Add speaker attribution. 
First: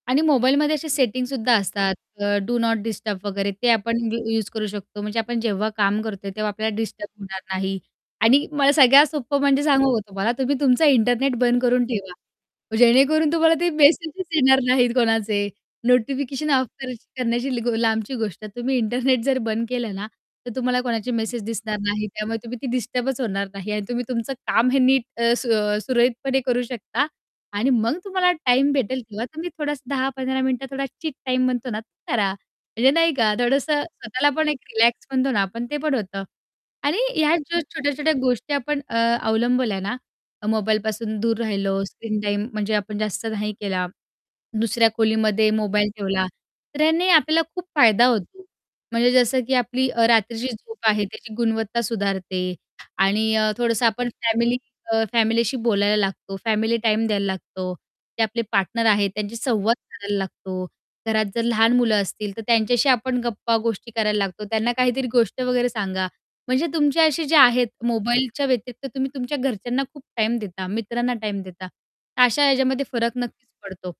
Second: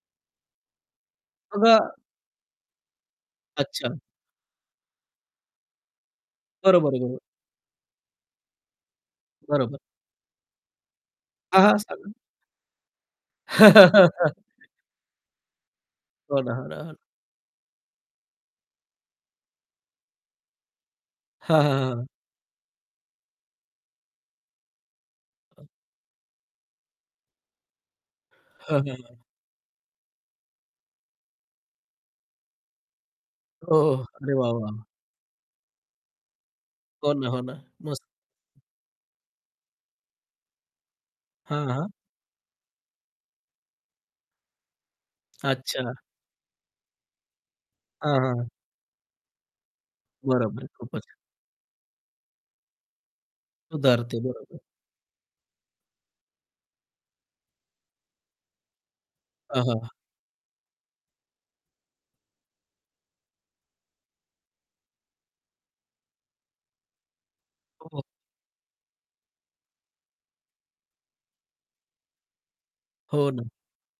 Speaker 1: आणि मोबाईलमध्ये असे सेटिंगसुद्धा
Speaker 2: बघा
Speaker 1: असतात अ, डू नॉट डिस्टर्ब वगैरे ते आपण
Speaker 2: अच्छा.
Speaker 1: यू यूज करू शकतो म्हणजे आपण जेव्हा काम करतोय, तेव्हा आपल्याला
Speaker 2: बरोबर,
Speaker 1: डिस्टर्ब
Speaker 2: बरोबर.
Speaker 1: होणार नाही. आणि मला सगळ्यात सोप्पं म्हणजे
Speaker 2: बरोबर.
Speaker 1: सांगू का तुम्हाला तुम्ही तुमचा इंटरनेट
Speaker 2: हां,
Speaker 1: बंद
Speaker 2: हां.
Speaker 1: करून
Speaker 2: सांगा.
Speaker 1: ठेवा. जेणेकरून तुम्हाला ते मेसेज येणार नाहीत कोणाचे,
Speaker 2: हो
Speaker 1: नोटिफिकेशन
Speaker 2: ना, हो
Speaker 1: ऑफ
Speaker 2: ना, हो, ना.
Speaker 1: करण्या करण्याची लांबची गोष्ट आहे. तुम्ही इंटरनेट जर बंद केलं ना, तर तुम्हाला कोणाची मेसेज
Speaker 2: हां, हां,
Speaker 1: दिसणार
Speaker 2: हां, हां.
Speaker 1: नाही त्यामुळे तुम्ही ती डिस्टर्बच होणार नाही आणि तुम्ही तुमचं काम हे नीट अ, सू अ, सुरळीतपणे करू शकता आणि मग तुम्हाला टाईम
Speaker 2: हां, हां,
Speaker 1: भेटेल,
Speaker 2: हां.
Speaker 1: तेव्हा तुम्ही थोडासा 10-15 मिनिटं थोडा चीट टाईम म्हणतो ना, करा म्हणजे नाही का
Speaker 2: हो,
Speaker 1: थोडसं स्वतःला
Speaker 2: अरे
Speaker 1: पण
Speaker 2: वाह
Speaker 1: एक
Speaker 2: वाह!
Speaker 1: रिलॅक्स म्हणतो ना आपण ते पण होतं. आणि
Speaker 2: हो ना,
Speaker 1: ह्या
Speaker 2: हो ना.
Speaker 1: ज्या
Speaker 2: मस्त.
Speaker 1: छोट्या-छोट्या गोष्टी आपण अ, अवलंबल्या ना, मोबाईलपासून दूर राहिलो,
Speaker 2: हां.
Speaker 1: स्क्रीन टाईम म्हणजे आपण जास्त नाही केला, दुसऱ्या खोलीमध्ये मोबाईल
Speaker 2: अच्छा.
Speaker 1: ठेवला, तर याने आपल्याला खूप फायदा
Speaker 2: हां,
Speaker 1: होतो.
Speaker 2: हां.
Speaker 1: म्हणजे जसं की आपली अ, रात्रीची
Speaker 2: बरोबर,
Speaker 1: झोप आहे
Speaker 2: खूपच.
Speaker 1: त्याची गुणवत्ता सुधारते आणि अ, थोडंसं आपण
Speaker 2: सुधारते,
Speaker 1: फॅमिली
Speaker 2: बरोबर.
Speaker 1: अ, फॅमिलीशी बोलायला लागतो, फॅमिली टाईम द्यायला लागतो, ते आपले पार्टनर आहेत त्यांची
Speaker 2: हां,
Speaker 1: संवाद
Speaker 2: हां.
Speaker 1: करायला लागतो, घरात जर लहान मुलं असतील तर त्यांच्याशी आपण गप्पा गोष्टी करायला लागतो. त्यांना काहीतरी गोष्ट वगैरे सांगा म्हणजे तुमचे असे जे आहेत
Speaker 2: हो.
Speaker 1: मोबाईलच्या व्यतिरिक्त तुम्ही तुमच्या घरच्यांना खूप टाईम देता, मित्रांना टाईम देता अशा याच्यामध्ये फरक
Speaker 2: हो
Speaker 1: नक्कीच
Speaker 2: ना.
Speaker 1: पडतो.